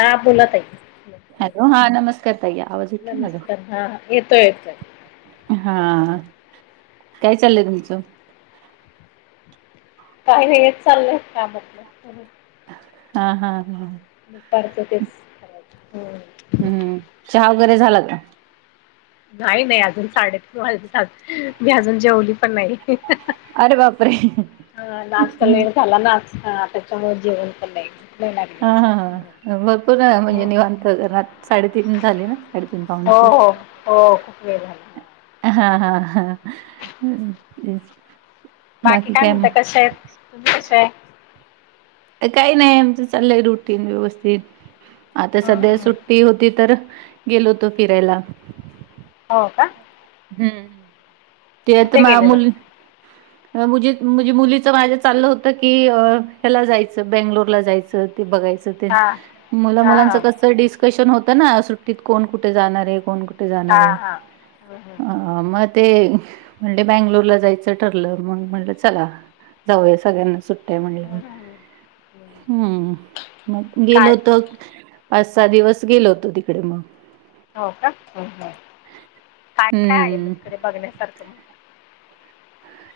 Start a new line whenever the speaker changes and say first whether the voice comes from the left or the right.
left: हा बोला ताई
right: हॅलो हा नमस्कार तय आवाज उेतठो मझ
left: येतो येतोय
right: हा काय चाललंय तुमचं
left: काही नाही चाललंय का म्हटलं
right: हा हा हा
left: मग फारच तेच करायच
right: हम्म चहा वगैरे झाला का
left: नाही नाही अजून साडेतीन वाजलेत मी अजून जेवली पण नाही.
right: अरे बापरे
left: हा नाश्ता लेट झाला ना हा आ ताच्यामुळे जेवण पण नाही नाही लागली
right: हा
left: अजून. हम्म.
right: हा भरपूर म्हणजे निवांत साडेतीन झाली ना साडेतीन पावणे
left: हो हो
right: चार
left: हो खूप वेळ झाला
right: हा हा हा
left: बाकी काय म्हणत कशा आहेत तुम्ही कशा आहे
right: काही नाही आमचं चाललंय रुटीन व्यवस्थित आता
left: हम्म
right: सध्या
left: हम्म
right: सुट्टी होती तर गेलो होतो फिरायला
left: हो का
right: हम्म ते
left: कुठे
right: तर
left: गेलेला?
right: मुल मझ म्हणजे मुलीच माझ्या चाललं होत की ह्याला जायचं बेंगलोर ला जायचं ते बघायचं
left: हा
right: मुला
left: हा
right: मुलांच
left: हा
right: कस डिस्कशन होत ना सुटीत कोण कुठे जाणार आहे कोण कुठ कुठे जाणार
left: हा
right: आहे
left: हा. हम्म हम्म.
right: म ते म्हणले बंगलोरला जायचं ठरलं मग म्हणलं चला जाऊया सगळ्यांना सुट्टी का म्हटलं
left: हं. हं. हं.
right: हम्म मग गेलो
left: काय
right: होतो पाच-सहा दिवस गेलो होतो तिकडे मग
left: हो का काय काय आहे मग
right: हम्म
left: तिकडे बघण्यासारखं मग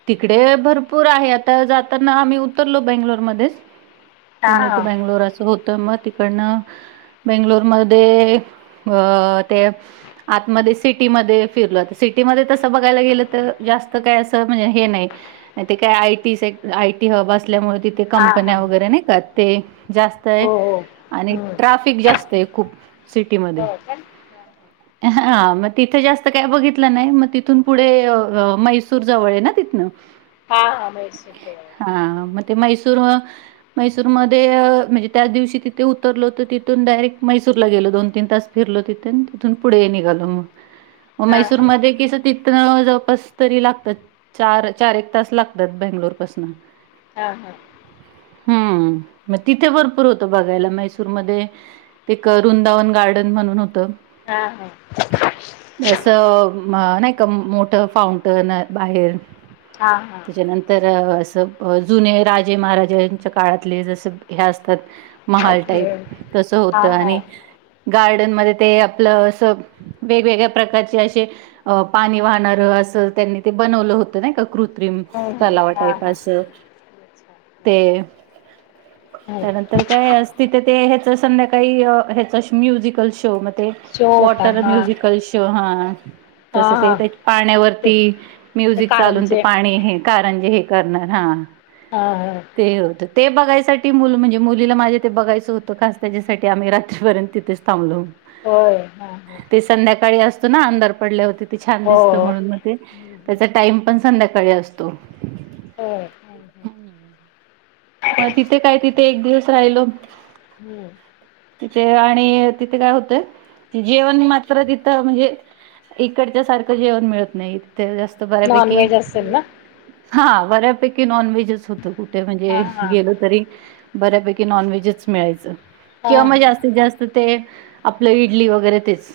right: तिकडे भरपूर आहे आता जाताना आम्ही उतरलो बेंगलोरमध्येच
left: हां
right: पुणे टू
left: हां
right: बेंगलोर असं होतं मग तिकडनं बेंगलोरमध्ये अ ते आतमध्ये सिटीमध्ये फिरलो सिटीमध्ये तस बघायला गेलं तर जास्त काय असं म्हणजे हे नाही ते काय आयटी सेक्टर आयटी असल्यामुळे तिथे
left: हां हां.
right: कंपन्या वगैरे नाही का ते जास्त आहे
left: हो हो
right: आणि
left: हं.
right: ट्राफिक जास्त ते खूप सिटीमध्ये
left: हो का हां, हां.
right: हा मग तिथे जास्त काय बघितलं नाही मग तिथून पुढे मैसूर जवळ आहे ना तिथन
left: हां हां म्हैसूरचं आहे तिकडे
right: हा
left: हं.
right: मैसूर मैसुरमध्ये म्हणजे त्या दिवशी तिथे उतरलो होतो तिथून डायरेक्ट मैसूरला गेलो दोन-तीन तास फिरलो तिथे तिथून पुढे निघालो मग
left: हां हां
right: मैसूरमध्ये किस तिथन जवळपास तरी लागतात चार चार एक तास लागतात बेंगलोरपसून
left: हा हा
right: हम्म मग तिथे भरपूर होत बघायला मैसूरमध्ये एक वृंदावन गार्डन म्हणून होत
left: हा हा
right: असं नाही का मोठ फाउंटन बाहेर
left: हां हां हां
right: त्याच्यानंतर जुने राजे महाराजेच्या काळातले जस ह्य असतात महाल टाईप
left: हं.
right: तस
left: हां
right: होतं
left: हां
right: आणि गार्डन मध्ये ते आपलं असं वेगवेगळ्या प्रकारचे असे अ पाणी वाहणार अस त्यांनी ते बनवलं होतं नाही का कृत्रिम
left: हो हो हां
right: तलावटाईप
left: हां
right: अस
left: अच्छा. हं.
right: ते
left: हो
right: त्यानंतर काय तिथे ते ह्याच संध्याकाळी ह्याच म्युझिकल शो म ते
left: शो होता
right: वॉटर
left: हां
right: म्युझिकल शो हा तसं
left: हां
right: ते
left: हां
right: त्या
left: ते
right: पाण्यावरती
left: ते
right: म्युझिक चालून ते
left: कारंजे
right: पाणी हे कारणजे हे करणार हा
left: ह ह
right: ते होतं ते बघायसाठी मुलं म्हणजे मुलीला माझ्या ते बघायचं होतं खास त्याच्यासाठी आम्ही रात्रीपर्यंत तिथेच थांबलो
left: होय, हा हा.
right: ते संध्याकाळी
left: हो हं,
right: [unintelligible]
left: हं.
right: टाईम पण संध्याकाळी असतो.
left: हो.
right: म तिथे काय? तिथे एक दिवस राहिलो.
left: हो.
right: [unintelligible] इकडच्या सारखं जेवण मिळत नाही. तिथे जास्त
left: नॉन
right: बऱ्यापैकी.
left: व्हेज असेल ना
right: हा, बऱ्यापैकी नॉनव्हेजच होत. कुठं म्हणजे
left: हा हा
right: गेल तरी - बऱ्यापैकी नॉनव्हेजच मिळायच
left: हा
right: किंवा मग जास्तीत-जास्त ते - आपलं इडली वगैरे तेच.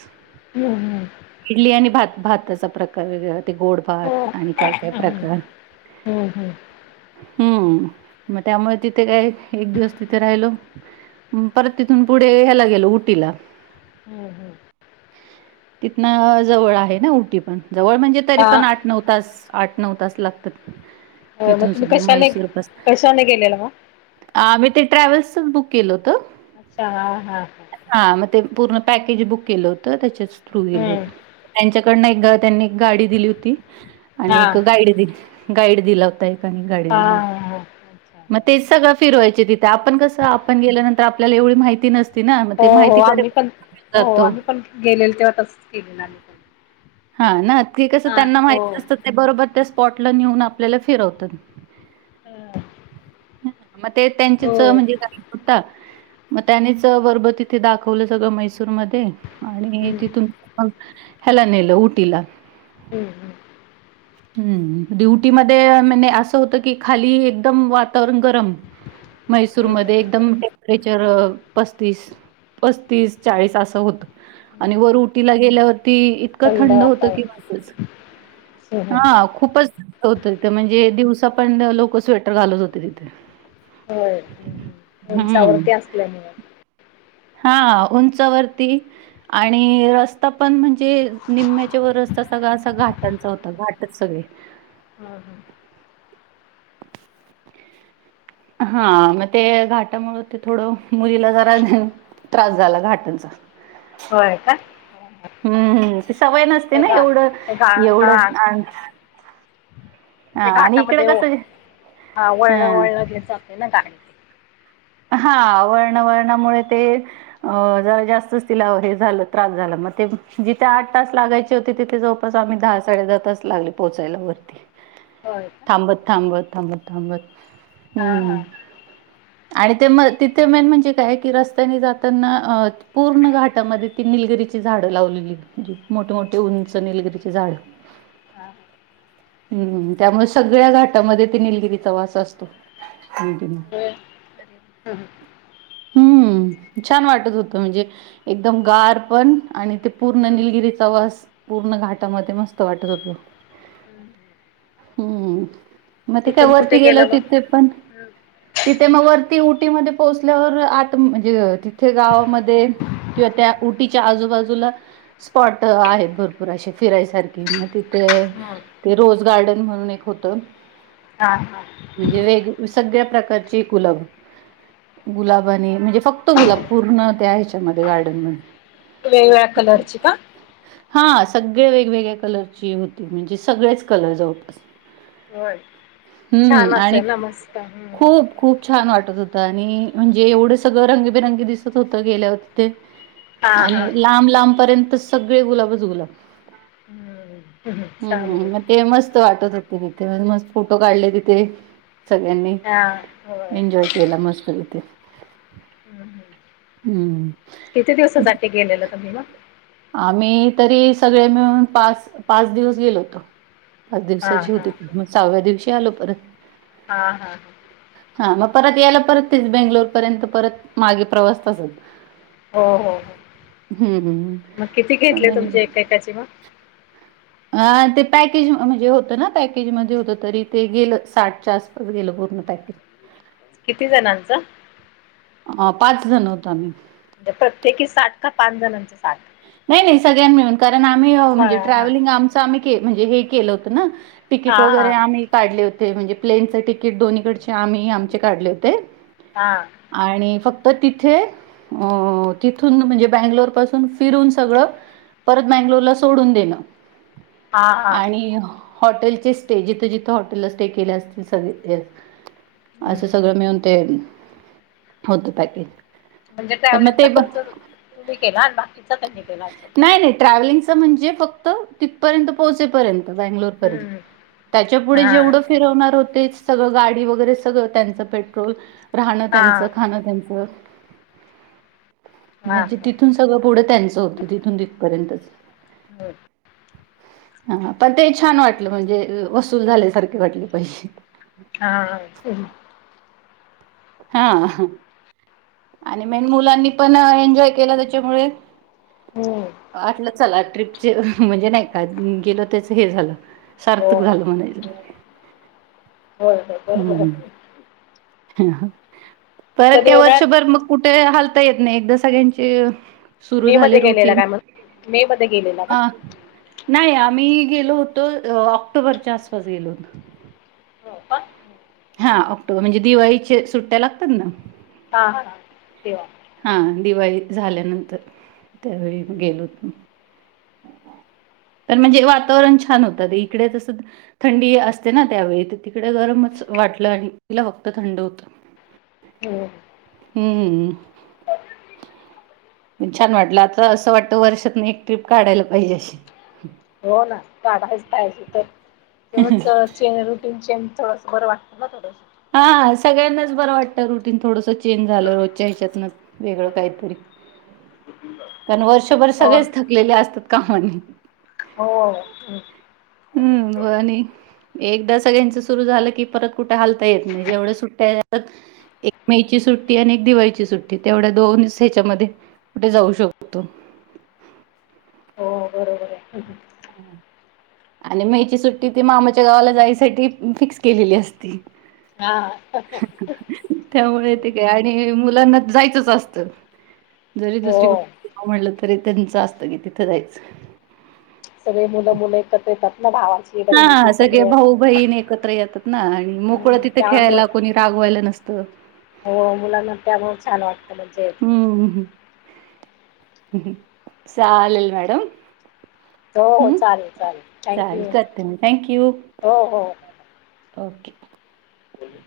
right: इडली
left: [inaudible]
right: आणि भात भाताचा प्रकार वेगळा. ते गोड भात, आणि काय-काय
left: हम्म
right: प्रकार.
left: हम्म
right: हम्म. म त्यामुळे तिथे काय एक दिवस तिथे राहिलो, परत तिथून पुढे ह्याला गेलो, उटीला.
left: हं - [inaudible]
right: तिथन जवळ आहे ना, उटी पण? जवळ म्हणजे, तरी
left: हा
right: पण आठ-नऊ तास, आठ-नऊ तास लागतात.
left: मग
right: तिथून
left: तुम्ही
right: सुद्धा
left: कशाने
right: म्हैसूर बस
left: कशाने गेलेला मग
right: आम्ही ते ट्रॅव्हल्सच बुक केलं होत. ते
left: [unintelligible]
right: पूर्ण पॅकेज बुक केलं होतं, त्याच्या थ्रू गेलो
left: हम्म
right: होतो, यांच्याकडन एकदा त्यांनी गाडी दिली होती,
left: हा
right: आणि एक गाईड दि गाईड दिला होता एक. आणि गाडी
left: हा
right: दिली होती.
left: हा अच्छा
right: मग ते सगळं फिरवायचे तिथं, आपण कसं आपण गेल्यानंतर आपल्याला एवढी माहिती नस
left: हो हो आम्ही पण, हो
right: जातो
left: आम्ही पण गेलेलो, तेव्हा तसंच केलेल आम्ही.
right: हा ना, ते कसं
left: हा
right: त्यांना
left: हो
right: माहित नसतं. ते बरोबर त्या स्पॉटला नेऊन आपल्याला फिरवतात.
left: हा
right: मते
left: हो
right: त्यांचे म्हणजे गाईड देता. म त्यानेच वर बा तिथं दाखवलं सगळं म्हैसूर मध्ये - आणि
left: हम्म
right: तिथून मग ह्याला नेलं, उटीला.
left: हम्म हम्म.
right: हम्म, उटीमध्ये म्हणजे असं होतं की, खाली एकदम वातावरण गरम. मैसूर
left: हम्म
right: मध्ये एकदम टेंपरेचर पस्तीस. पस्तीस-चाळीस असं होत, आणि
left: हम्म
right: वर उटीला गेल्या वरती [inaudible]
left: थंड वातावरण हम्म
right: होत. ते म्हणजे दिवसा पण लोक स्वेटर घालत होते, तिथं.
left: होय. उंचा वरती असल्यामुळे.
right: हा, उंचावरती, आणि रस्ता पण म्हणजे निम्म्याच्या वर रस्ता सगळा असा घाटांचा होता. घाटच सगळे.
left: हा हा
right: [unintelligible] हा, म ते घाटामुळे ते थोडं मुलीला जरा त्रास झाला घाटांचा.
left: होय का?
right: हम्म हम्म. ती सवय नसते
left: ते
right: ना,
left: गा
right: एवढं
left: ते गा
right: एवढं
left: हां
right: आन
left: ते घाटामध्ये, हा
right: हां.
left: वळणवळण घेत जाते ना गाडी.
right: हा, वळणा-वळणा मुळे ते अ जरा जास्तच तिला हे झालं. त्रास झाला. मग ते जिथे आठ तास लागायचे होते, तिथे जवळपास आम्ही दहा साडे दहा तास लागले पोहोचायला, वरती.
left: होय का
right: थांबत, थांबत, थांबत, थांबत.
left: हा हा.
right: हम्म आणि ते तिथे मेन म्हणजे काय की रस्त्याने जाताना,? ूर्ण घाटामध्ये ती निलगिरी ची झाड लावलेली, मोठे मोठे उंच निलगिरीची झाड.
left: हा.
right: [inaudible] हम्म त्यामुळे सगळ्या घाटामध्ये ते निलगिरीचा वास असतो, कंटिन्यू.
left: ह ह.
right: हम्म छान वाटत होतं, म्हणजे एकदम गार पण, आणि ते पूर्ण
left: हं
right: निलगिरीचा वास. पूर्ण घाटामध्ये मस्त वाटत होत,
left: हं
right: हम्म. मग ते काय
left: तिथून
right: वरती
left: कुठे
right: गेल
left: गेला मग
right: तिथे पण,
left: हं
right: तिथे मग वरती उटी मध्ये पोहोच ल्यावर आत म्हणजे तिथे गावामध्ये किंवा त्या उटीच्या आजूबाजूला स्पॉट आहेत भरपूर असे फिरायसारखे मग तिथे ते रोज गार्डन म्हणून एक होत
left: हां हां
right: म्हणजे वेग सगळ्या प्रकारचे गुलाब गुलाबाने आणि म्हणजे फक्त गुलाब पूर्ण त्या ह्याच्यामध्ये गार्डन मध्ये
left: वेगवेगळ्या कलरची का?
right: हा सगळे वेगवेगळ्या कलरची होती म्हणजे सगळेच कलर जवळपास.
left: होय छान
right: हम्म आणि
left: असेल ना मस्त हं
right: खूप खूप छान वाट त होत आणि म्हणजे एवढं सगळं रंगबिरंगी दिसत होत गेल्यावर तिथे
left: हां हां
right: आणि लांब लांबपर्यंत सगळे गुलाबच गुलाब.
left: हं हं छान
right: हम्म
left: आहे
right: मग ते मस्त वाटत होते. ते मस्त फोटो काढले तिथे सगळ्यांनी
left: हां होय
right: एन्जॉय केला मस्त [unintelligible] हम्म.
left: किती दिवसासाठी गेलेला तुम्ही मग.
right: आम्ही तरी सगळे मिळून पाच पाच दिवस गेलो होतो. पाच
left: हां
right: दिवसाची होती मग सहाव्या दिवशी आलो परत.
left: हा हा हा.
right: हा मग परत यायला परत तेच बेंगलोर पर्यंत परत मागे प्रवास तसच
left: हो हो हो
right: हम्म.
left: मग किती
right: मग
left: घेतले तुमचे एकेकाचे मग?
right: अ ते पॅकेज म्हणजे होत ना पॅकेज मध्ये होत तरी ते गेलं साठच्या आसपास गेलं पूर्ण पॅकेज.
left: किती जणांचा.
right: अ पाच जण होतो आम्ही.
left: म्हणजे प्रत्येकी साठ का पाच जणांचे.
right: नाही नाही सगळ्यां मिळून कारण आम्ही
left: हा
right: म्हणजे ट्रॅव्हलिंग आमच आम्ही म्हणजे हे केलं होत ना
left: हा
right: तिकीट
left: हा
right: वगैरे आम्ही काढले होते म्हणजे प्लेनचं तिकीट दोन्ही कडचे आम्ही आमचे काढले होते
left: हा
right: आणि फक्त तर तिथे तिथून म्हणजे बँगलोरपासून फिरून सगळं परत मँंगलोरला सोडून देणं
left: हा हा
right: आणि हॉटेलचे स्टे जिथं जिथं हॉटेलला स्टे केले असतील सगळे
left: हम्म.
right: असं सगळं मिळून ते होत पॅकेज.
left: म्हणजे
right: पण मग
left: ट्रॅव्हलिंगचा
right: ते पण
left: खर्च तुम्ही केला आणि बाकी
right: नाही नाही ट्रॅव्हलिंग म्हणजे फक्त तिथपर्यंत पोहचेपर्यंत बंगलोर पर्यंत त्याच्या पुुढे
left: हां
right: जेवढं फिरवणार होतेच सगळं गाडी वगैरे सगळं त्यांचं पेट्रोल राहणं त्यांचं
left: हां
right: खाणं त्यांचं म्हणजे
left: हां
right: तिथून सगळं पुढं त्यांचं होतं तिथून तिथपर्यंतच
left: [unintelligible]
right: हा पण ते छान वाटलं म्हणजे वसूल झाल्यासारखे वाटलं पैसे
left: हा.
right: हा. आणि मेन मुलांनी पण एन्जॉय केला, त्याच्यामुळे
left: हो होय
right: आपलं चला ट्र्रीपचे म्हणजे नाही का गेलं त्याच हे झालं. सार्थक झालं म्हणायच.
left: होय होय बरोबर.
right: ह परत
left: कधी
right: काय वर्षभर
left: उन्हाळ्यात
right: मग कुठे हाल ता येत नाही एकदा सगळ्यांचे सुरू
left: मे
right: झाले
left: मध्ये गेलेला
right: रुटीन
left: काय मग मे मध्ये गेलेला का
right: नाही आम्ही गेलो होतो ऑक्टोबरच्या आसपास गेलो होतो.
left: हो का
right: हा ऑक्टोबर म्हणजे दिवाळीच्या सुट्ट्या लागतात ना.
left: हा हा तेव्हा.
right: हा दिवाळी झाल्यानंतर त्यावेळी
left: हम्म.
right: गेलो होतो. ह पण म्हणजे वातावरण छान होतं इकडे तसं थंडी असते ना त्यावेळी तिकडे गरम वाटलं आणि तीला फक्त थंड होत
left: हो
right: हम्म पण छान वाटलं आता असं वाटतं वर्षातनं एक ट्र्रीप काढायला पाहिजे अशी
left: हो ना काढायच पाहिजे तर तेवढंच चेंज रुटीन चेंज थोडंसं बरं वाटतं ना थोडं
right: हा सगळ्यांनाच बरं वाटतं रुटीन थोडंसं चेंज झालं रोजच्या हेच्यातन वेगळं काहीतरी कारण वर्षभर
left: हो न.
right: सगळेच थकलेले असतात कहाणी
left: हो
right: हम्म व आणि एकदा सगळ्यांच सुरु झालं की परत कुठे हालता येत नाही जेवढ्या सुट्ट्या एक मेची सुट्टी आणि एक दिवाळीची सुट्टी तेवढ्या दोनच ह्याच्यामध्ये कुठे जाऊ शकतो
left: ह
right: हम आणि मेची सुट्टी ती मामाच्या गावाला जायसाठी फिक्स केलेली असती
left: हा
right: त्यामुळे ते काय आणि मु लांना जायचंच असत जरी दुसरीकड
left: हो
right: कुठ आवडल तरी त्यांचं असतं की तिथं जायचं
left: सगळे मुलं मुलं एकत्र येतात ना भावाची
right: हा
left: बहिणीची
right: सगळे
left: असं
right: भाऊ बहीण एकत्र येतात ना आणि मोकळं
left: हम्म
right: तिथं
left: त्यामुळे
right: खेळायला कोणी रागवायला नसतं
left: हो मुलाना त्यामूळ छान वाटत
right: हम्म चालेल मॅडम
left: हो हो
right: हम्म
left: चालेल चालेल
right: चालेल
left: थँक्यू
right: करते मी थँक यू
left: हो
right: ओके
left: बोल